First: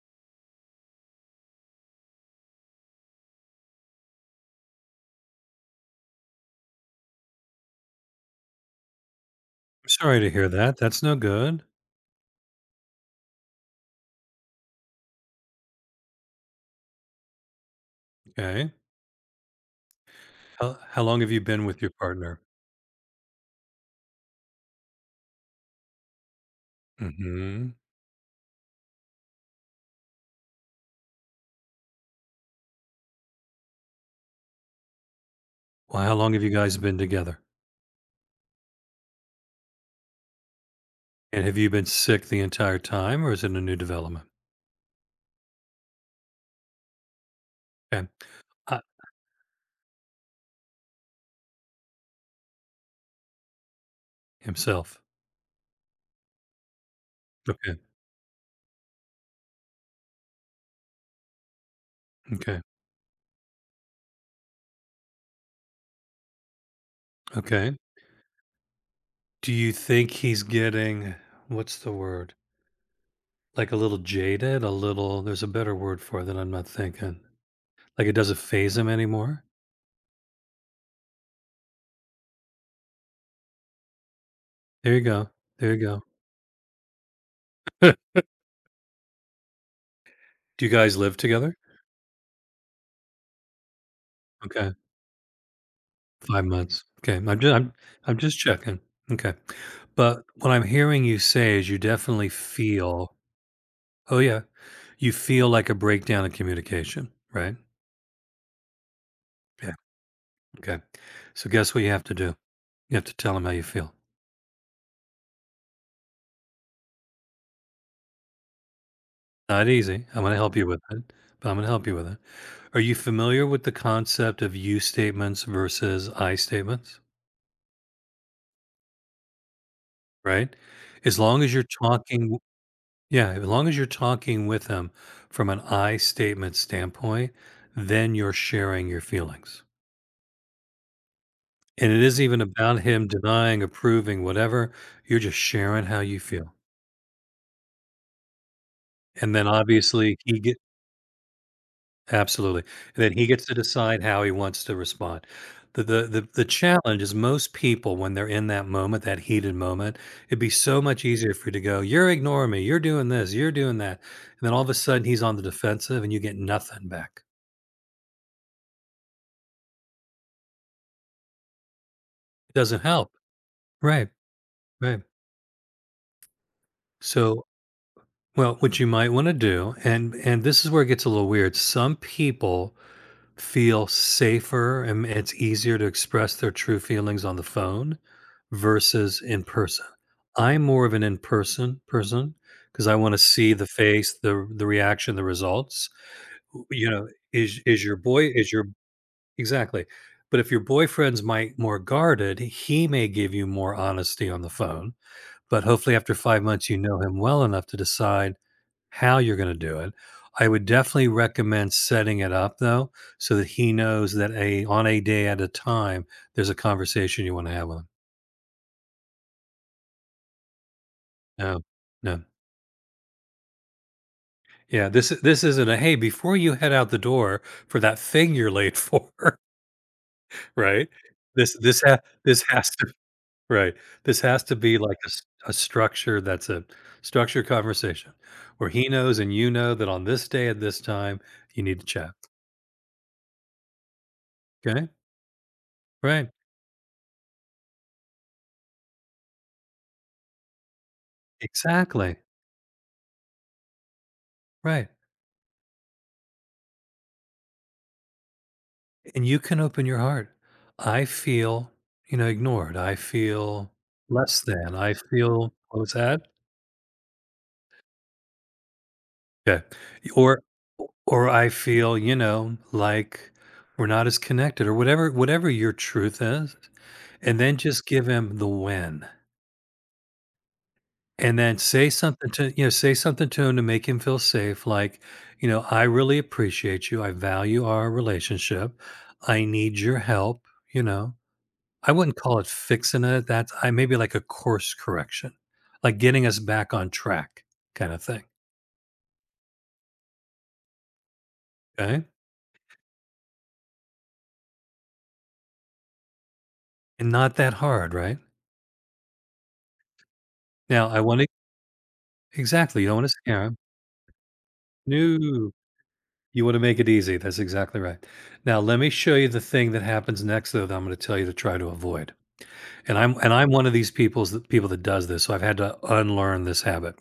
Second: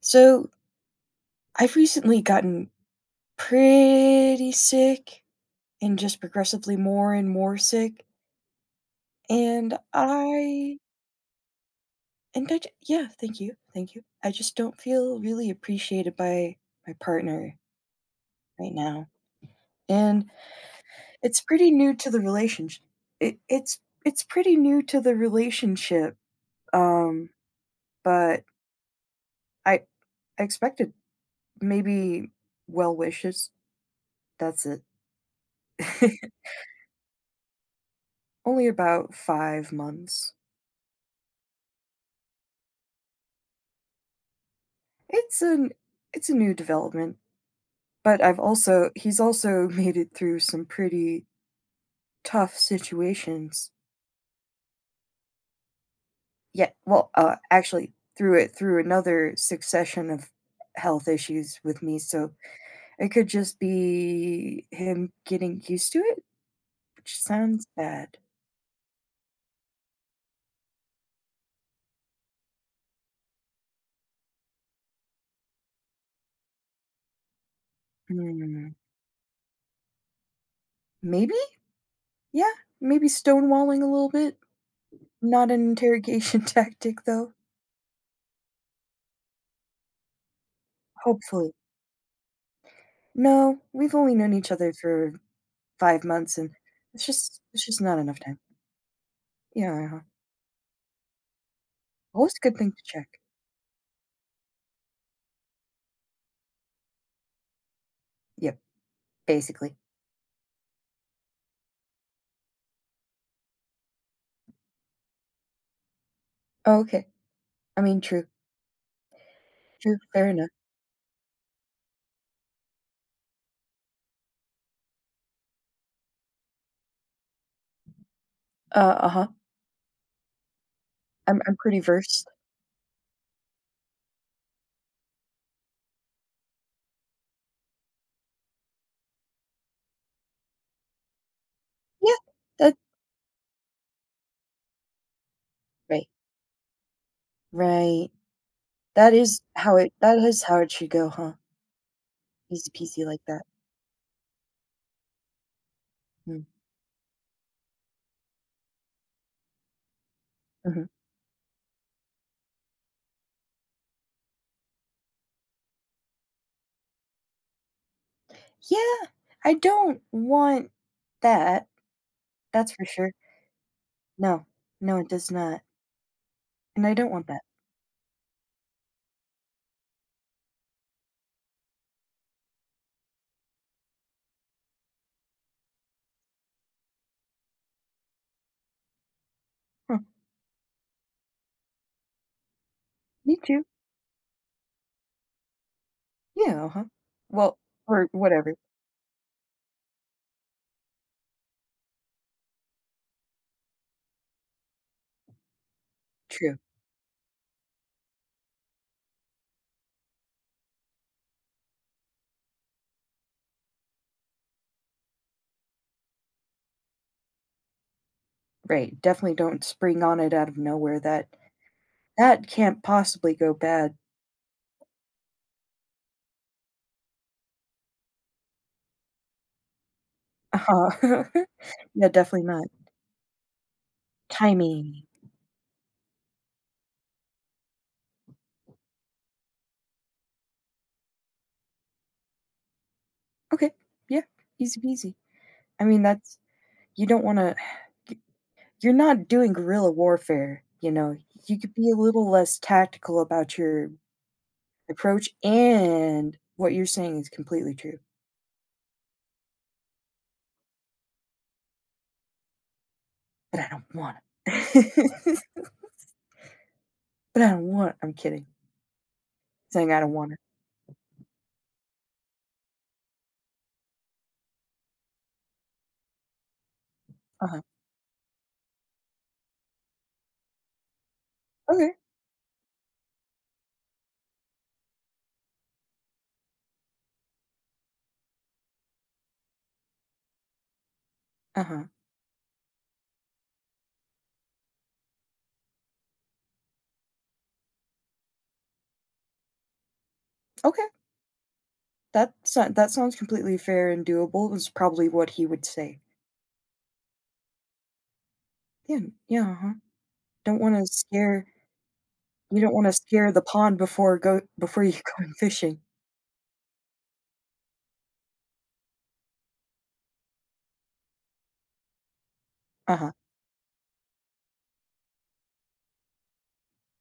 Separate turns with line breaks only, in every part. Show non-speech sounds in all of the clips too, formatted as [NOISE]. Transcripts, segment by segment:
So I've recently gotten pretty sick and just progressively more and more sick. And
I'm sorry to hear that.
I,
That's no good.
yeah, thank you. Thank you. I just don't feel really appreciated by my partner
Okay.
right now. And
How long have
it's
you been
pretty
with your
new to the
partner?
relationship. It's pretty new to the relationship. Um,
Hmm.
but I, I expected maybe well wishes. That's it.
Well, how long
[LAUGHS]
have you guys been together?
Only about 5 months.
And have you been sick the entire time, or is it a new development?
It's an it's a new development,
Okay.
but I've
Uh,
also he's also [LAUGHS] made it through some pretty tough situations.
himself.
Yeah, well,
Okay.
actually, through another succession of health issues with me, so
Okay.
it could just be him getting used to it, which sounds
Okay.
bad.
Do you think he's what's the word? Like a little jaded, a little, there's a better word for it that I'm not thinking. Like it doesn't
Hmm,
phase him anymore?
Maybe? Yeah, maybe stonewalling a little bit.
There you go.
Not an
There you
interrogation [LAUGHS] tactic, though.
go. [LAUGHS] Do you guys live
Hopefully.
together?
No, we've only known each other
Okay.
for 5 months,
5
and
months. Okay, I'm just
it's
I'm
just not
I'm
enough time.
just checking. Okay.
Yeah, uh-huh.
But what I'm hearing you say is you definitely
Always a good thing to
feel
check.
oh, yeah, you feel like a breakdown in communication, right?
Yep,
Yeah,
basically.
okay. So guess what you have to do? You have to tell them how you feel.
Oh, okay. I mean, true,
Not
true,
easy. I'm
fair
gonna
enough.
help you with it, but I'm gonna help you with it. Are you familiar with the concept of you statements versus I statements,
Uh-huh.
right? As
I'm
long as
I'm
you're
pretty versed.
talking yeah, as long as you're talking with them from an I statement standpoint, then you're sharing your feelings. And it
Yeah,
isn't even
that
about him denying, approving, whatever. You're just sharing how
Right,
you feel.
right.
And then obviously
That
he
is
get
how it should go, huh?
absolutely.
Easy
And
peasy
then
like
he
that.
gets to decide how he wants to respond. The
Mm,
challenge is most people when they're in that moment, that heated moment, it'd be so
mhm.
much easier for you to go, "You're ignoring me, you're doing this, you're doing that." And then all of a sudden he's on the defensive and you get nothing back.
Yeah, I don't want that,
It
that's
doesn't
for sure.
help. Right,
No, no,
right.
it does not, and I don't want that.
So, well, what you might want to do, and this is where it gets a little weird. Some people feel safer and it's easier to express their true feelings on the phone versus in person.
Huh,
I'm more of an in-person person because I want to
me
see
too.
the face, the reaction, the results.
Yeah, uh-huh.
You know,
Well,
is your
or
boy is
whatever.
your exactly. But if your boyfriend's might more guarded, he may give you more honesty on the phone. But hopefully after 5
True.
months, you know him well enough to decide how you're gonna do it. I would definitely recommend setting it up though, so that he knows that a on a day at a time, there's a conversation you wanna have with him.
Right, definitely don't spring on it out of nowhere,
No, no.
that can't possibly go bad.
Yeah, this is this isn't a, "Hey, before you head out the door for that thing you're late for," [LAUGHS] right?
Uh [LAUGHS]
This this ha
Yeah,
this
definitely not.
has to Right. This has to be like
Timing.
a structure that's a structured conversation where he knows and you know that on this day at this time, you need to chat.
Okay, yeah, easy
Okay?
peasy. I mean,
Right.
that's you don't wanna you're not doing guerrilla warfare, you know? You could be a
Exactly.
little less tactical about your
Right.
approach, and what you're saying is completely true,
And you can open your heart. I feel, you know, ignored. I
but I
feel
don't want
less than. I
it.
feel
[LAUGHS]
what was that?
But I don't want I'm kidding,
Yeah.
saying I don't want it.
Or or I feel, you know, like we're not as connected or whatever your truth is. And then
Uh-huh.
just give him the win. And then say
Okay.
something to you know, say something to him to make him feel safe, like, you know, "I really appreciate you, I value our relationship, I need your help," you know?
Uh-huh.
I wouldn't call it fixing it, that's I maybe like a course correction, like getting us back on track kinda thing,
Okay.
okay?
That sounds completely fair and doable is probably what he would say.
And not that hard, right?
Yeah, yeah, uh-huh. Don't wanna
Now I wanna
scare You don't
exactly, you
wanna
don't wanna
scare the
scare him.
pond before you [LAUGHS] go in
No.
fishing.
You wanna make it easy, that's exactly right. Now let me show you the thing that happens next, though, that I'm gonna tell you to try to avoid. And
Uh-huh,
I'm and I'm one of these people that does this, so I've had to unlearn this habit.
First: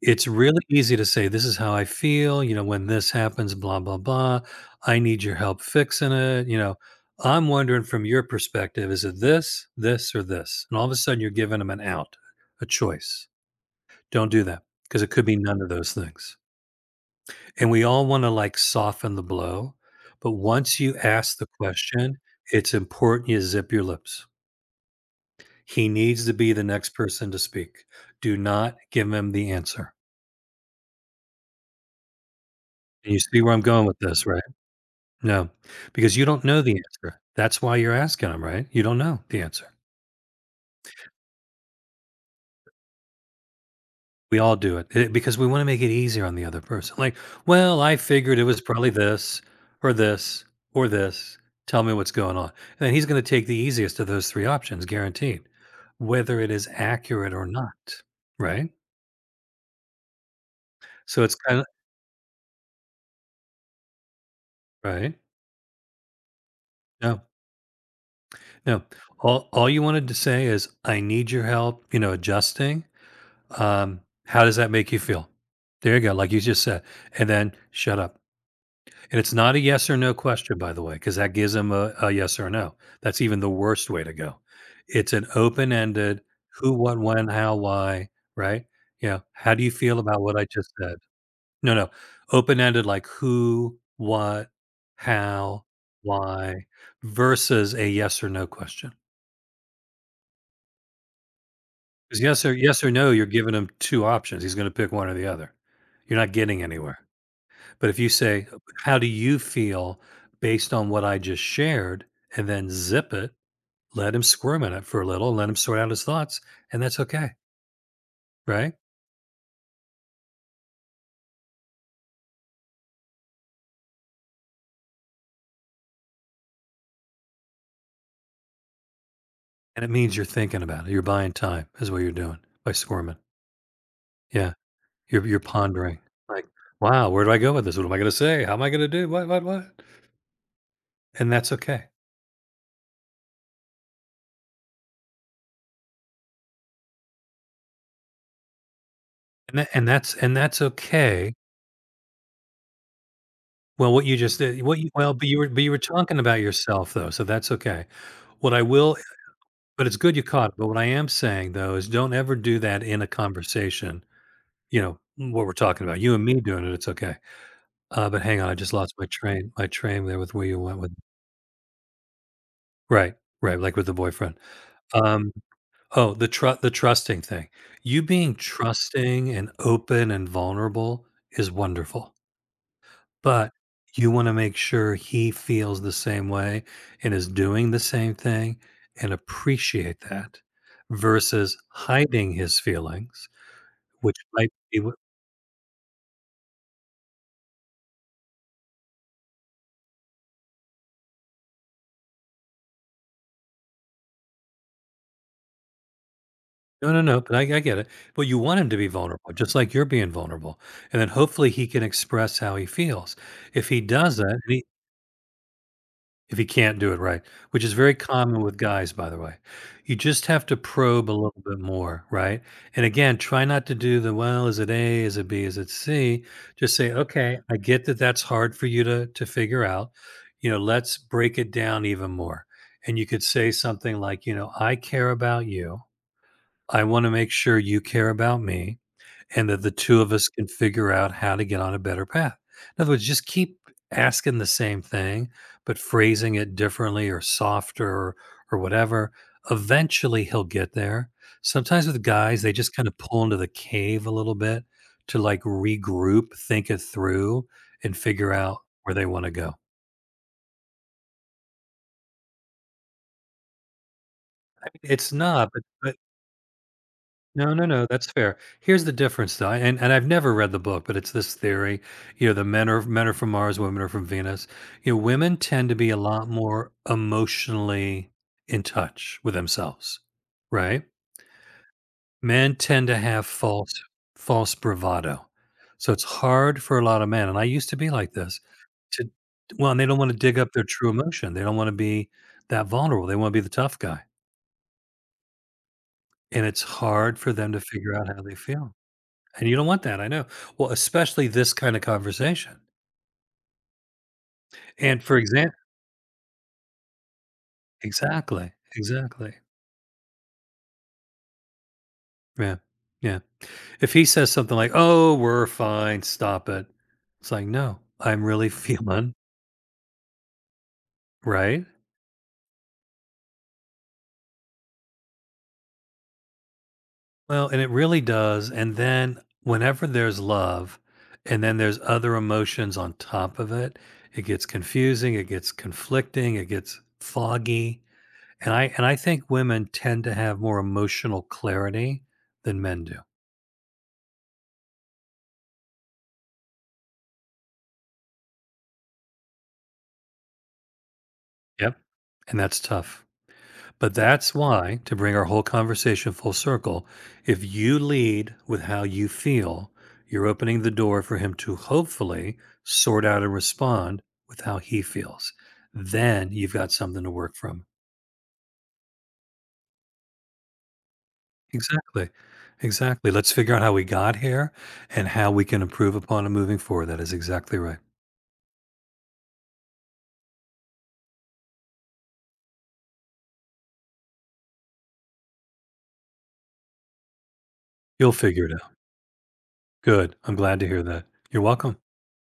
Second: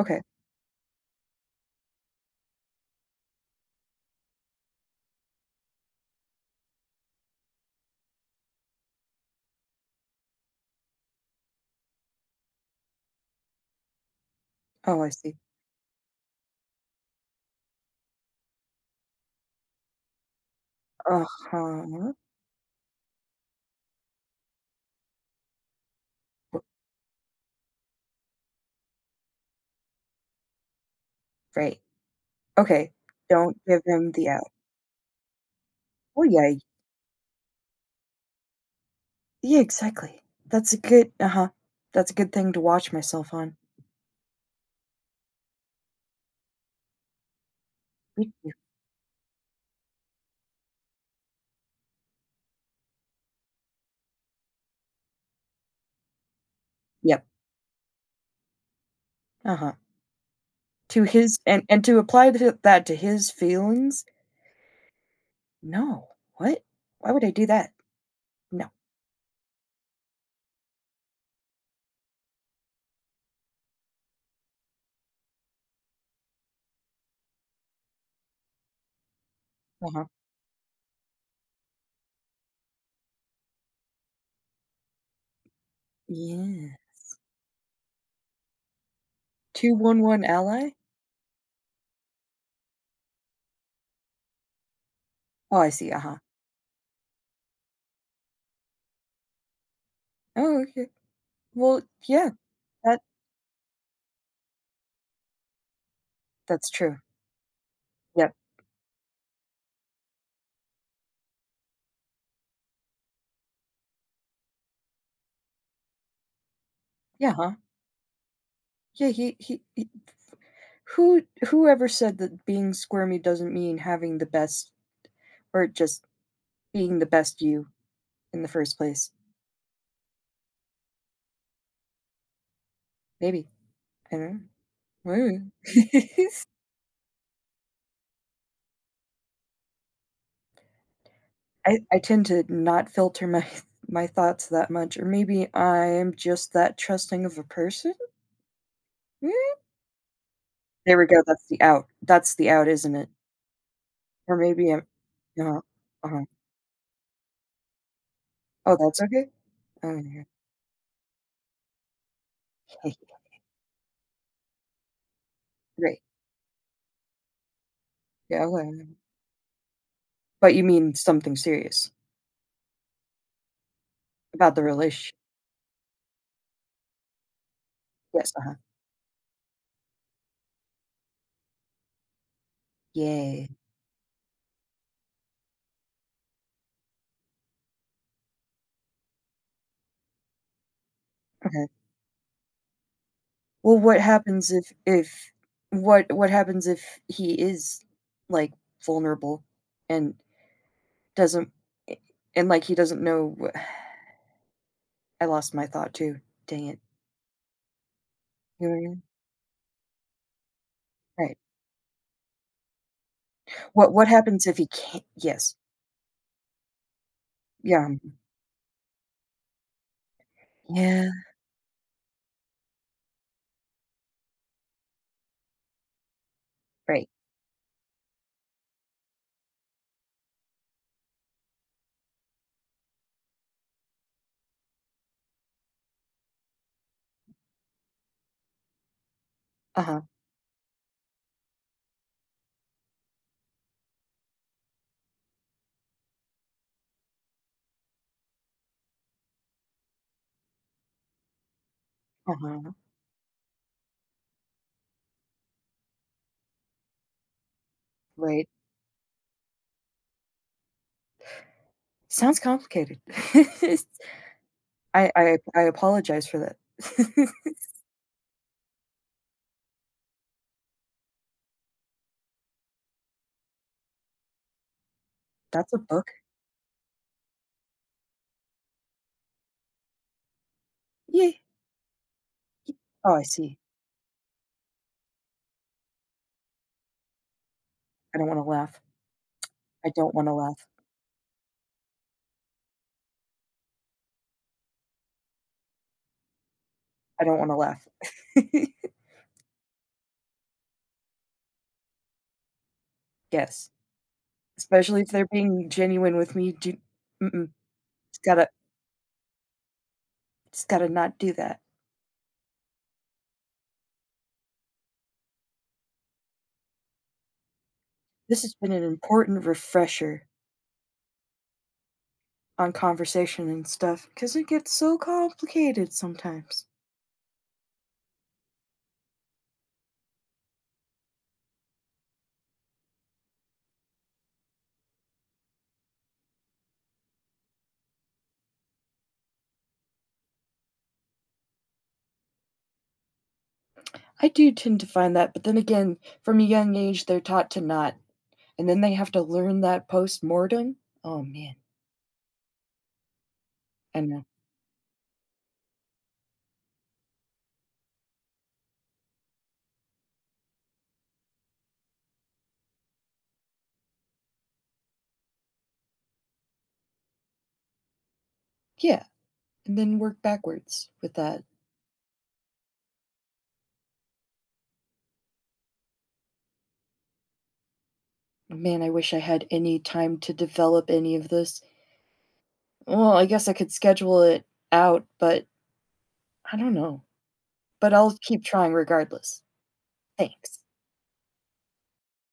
okay.
It's really easy to say, "This is how I feel," you know, "when this happens, blah, blah, blah. I need your help fixing it," you know. I'm wondering from your perspective, is it this, this, or this? And all of a sudden you're giving them an out, a choice. Don't do that
Oh,
because
I
it could be
see.
none of those things. And we all wanna, like, soften the blow, but once you ask the
Uh-huh.
question, it's important you zip your lips. He needs to be the next person to speak. Do not give him the answer.
Right. Okay,
And you see where
don't
I'm
give
going with
him
this,
the
right?
out.
No, because
Oh
you don't
yeah, y-
know the answer. That's why you're asking him, right? You don't know the
yeah,
answer.
exactly. That's a good uh-huh. That's a good thing to watch myself on.
We all do it eh, because we want to make it easier on the other person. Like, well, I
Thank
figured it
you.
was probably this or this or this. Tell me what's going on. And then he's going to take the easiest of those three options, guaranteed, whether it is
Yep,
accurate or not. Right.
uh-huh. To
So it's
his
kind of
and to apply th that to his feelings?
right.
No. What? Why
No.
would I do that? No.
No. All you wanted to say is, "I need your help," you know, adjusting. How does that make you feel? There you go, like you just said, and then shut up. And it's not a yes or
Uh-huh.
no question, by the way, because that gives them a yes or no. That's even the worst way to go. It's an open ended who,
Yeah.
what, when, how, why, right? You know, how do you feel about
211
what I
ally?
just said? No, no. Open ended like who, what,
Oh,
how,
I see, uh-huh.
why versus a yes or no question.
Oh, okay. Well,
'Cause
yeah,
yes or yes or
that
no, you're giving him 2 options. He's gonna pick one or the other. You're not getting
that's true.
anywhere. But if you
Yep.
say, "How do you feel based on what I just shared?" and then zip it, let him squirm in it for a little, let him sort out his thoughts, and that's
Yeah,
okay,
huh?
right?
Yeah, he who whoever said that being squirmy doesn't mean having the best or just being the best you in the first place?
And it means you're thinking about it. You're buying time is what you're doing by squirming.
Maybe. I don't know.
Yeah. You're
Maybe.
you're pondering, like,
[LAUGHS]
"Wow, where do I go with this? What am I gonna say? How am I gonna do? What, what?" And that's okay.
I tend to not filter my [LAUGHS] my thoughts that much, or maybe I am just that trusting of a person? Mm.
And that's
There we go,
okay
that's the out. That's the out, isn't it?
well, what you
Or
just did
maybe
what
I'm
you well, but
uh-huh,
you were talking
uh-huh.
about yourself, though, so that's okay. What I
Oh,
will
that's okay?
but
Oh,
it's good
yeah.
you caught it, but what I am saying, though, is don't ever do that
Okay.
in a conversation, you know, mm, what we're talking about.
Great.
You and me doing it, it's okay. But hang
Yeah,
on, I
okay,
just
yeah.
lost my train there with where
But
you
you
went with
mean something serious
right, right, like with the boyfriend.
about the relationship?
Um, oh, the trusting thing. You
Yes,
being
uh-huh.
trusting and open and vulnerable is wonderful.
Yay.
But you wanna make sure he feels the same way and is doing the same thing and appreciate that versus
Okay.
hiding his feelings,
Well,
which might be what
what happens if he is, like, vulnerable and doesn't eh, and, like, he doesn't know wha [SIGHS] I lost my thought too. Dang it.
no, no, no, but I get it. But you want
You
him
know
to
what I
be
mean?
vulnerable, just like you're being vulnerable, and then
Right.
hopefully he can express how he feels. If he
What
doesn't, and
happens if
he
he can't? Yes.
if he can't do it right, which is
Yeah.
very common with guys, by the way. You just have to probe
Yeah.
a little bit more, right? And again, try not to do the, well, is it A? Is it B? Is it C? Just say,
Right.
okay, I get that that's hard for you to figure out. You know, let's break it down even more. And you could say something like, you know, I care about you. I want to make sure you care about me and that the two
Uh-huh,
of us can figure out how to get on a better path. In other words, just keep asking the same thing, but phrasing it differently or softer or whatever. Eventually, he'll get there. Sometimes with guys, they
uh-huh.
just kind of pull into the cave a little bit to like regroup, think it through, and figure
Right.
out where they want to go.
Sounds complicated. [LAUGHS] I
It's
I
not,
I
but
apologize for that. [LAUGHS]
no, no, no. That's fair. Here's the difference, though, and I've never read the book, but it's this theory. You know, the men are from Mars, women are from Venus. You know, women tend
That's
to
a
be a
book?
lot more emotionally in touch with themselves, right?
Yeah.
Men tend to
Oh, I
have
see.
false bravado, so it's hard for a lot of men. And I used to be like
I don't
this.
wanna laugh.
To well, and they
I
don't
don't
want to
wanna
dig up their
laugh.
true emotion. They don't want to be that vulnerable. They want to be the tough guy, and it's hard
I
for
don't
them
wanna
to
laugh.
figure out how they feel.
[LAUGHS]
And you don't want that, I know. Well, especially this kinda conversation.
Yes, especially
And
if
for
they're
example,
being genuine with me, do mm-mm, it's gotta
exactly, exactly.
it's gotta not do that.
Yeah, yeah. If he says something like, "Oh, we're fine, stop it." It's like, "No, I'm
This
really [LAUGHS]
has been an
feeling"
important refresher
right?
on conversation and stuff because it gets so complicated sometimes.
Well, and it really does, and then whenever there's love, and then there's other emotions on top of it, it gets confusing, it gets conflicting, it gets foggy, and I think women tend to have more emotional clarity than men do.
I do tend to find that, but then again, from a young age, they're taught to not. And then they have to learn that post mortem. Oh, man.
Yep, and that's tough. But
I know.
that's why, to bring our whole conversation full circle, if you lead with how you feel, you're opening the door for him to hopefully sort out and respond with how he feels. Then you've got something to work from.
Yeah, and then work backwards with that.
Exactly. Exactly. Let's figure out how we got here and how we can improve upon it moving forward. That is exactly right.
Man, I wish I had any time to develop any of this. Well, I guess I could schedule it out, but I don't know. But
You'll
I'll
figure
keep
it
trying
out.
regardless.
Good. I'm glad
Thanks.
to hear that. You're welcome.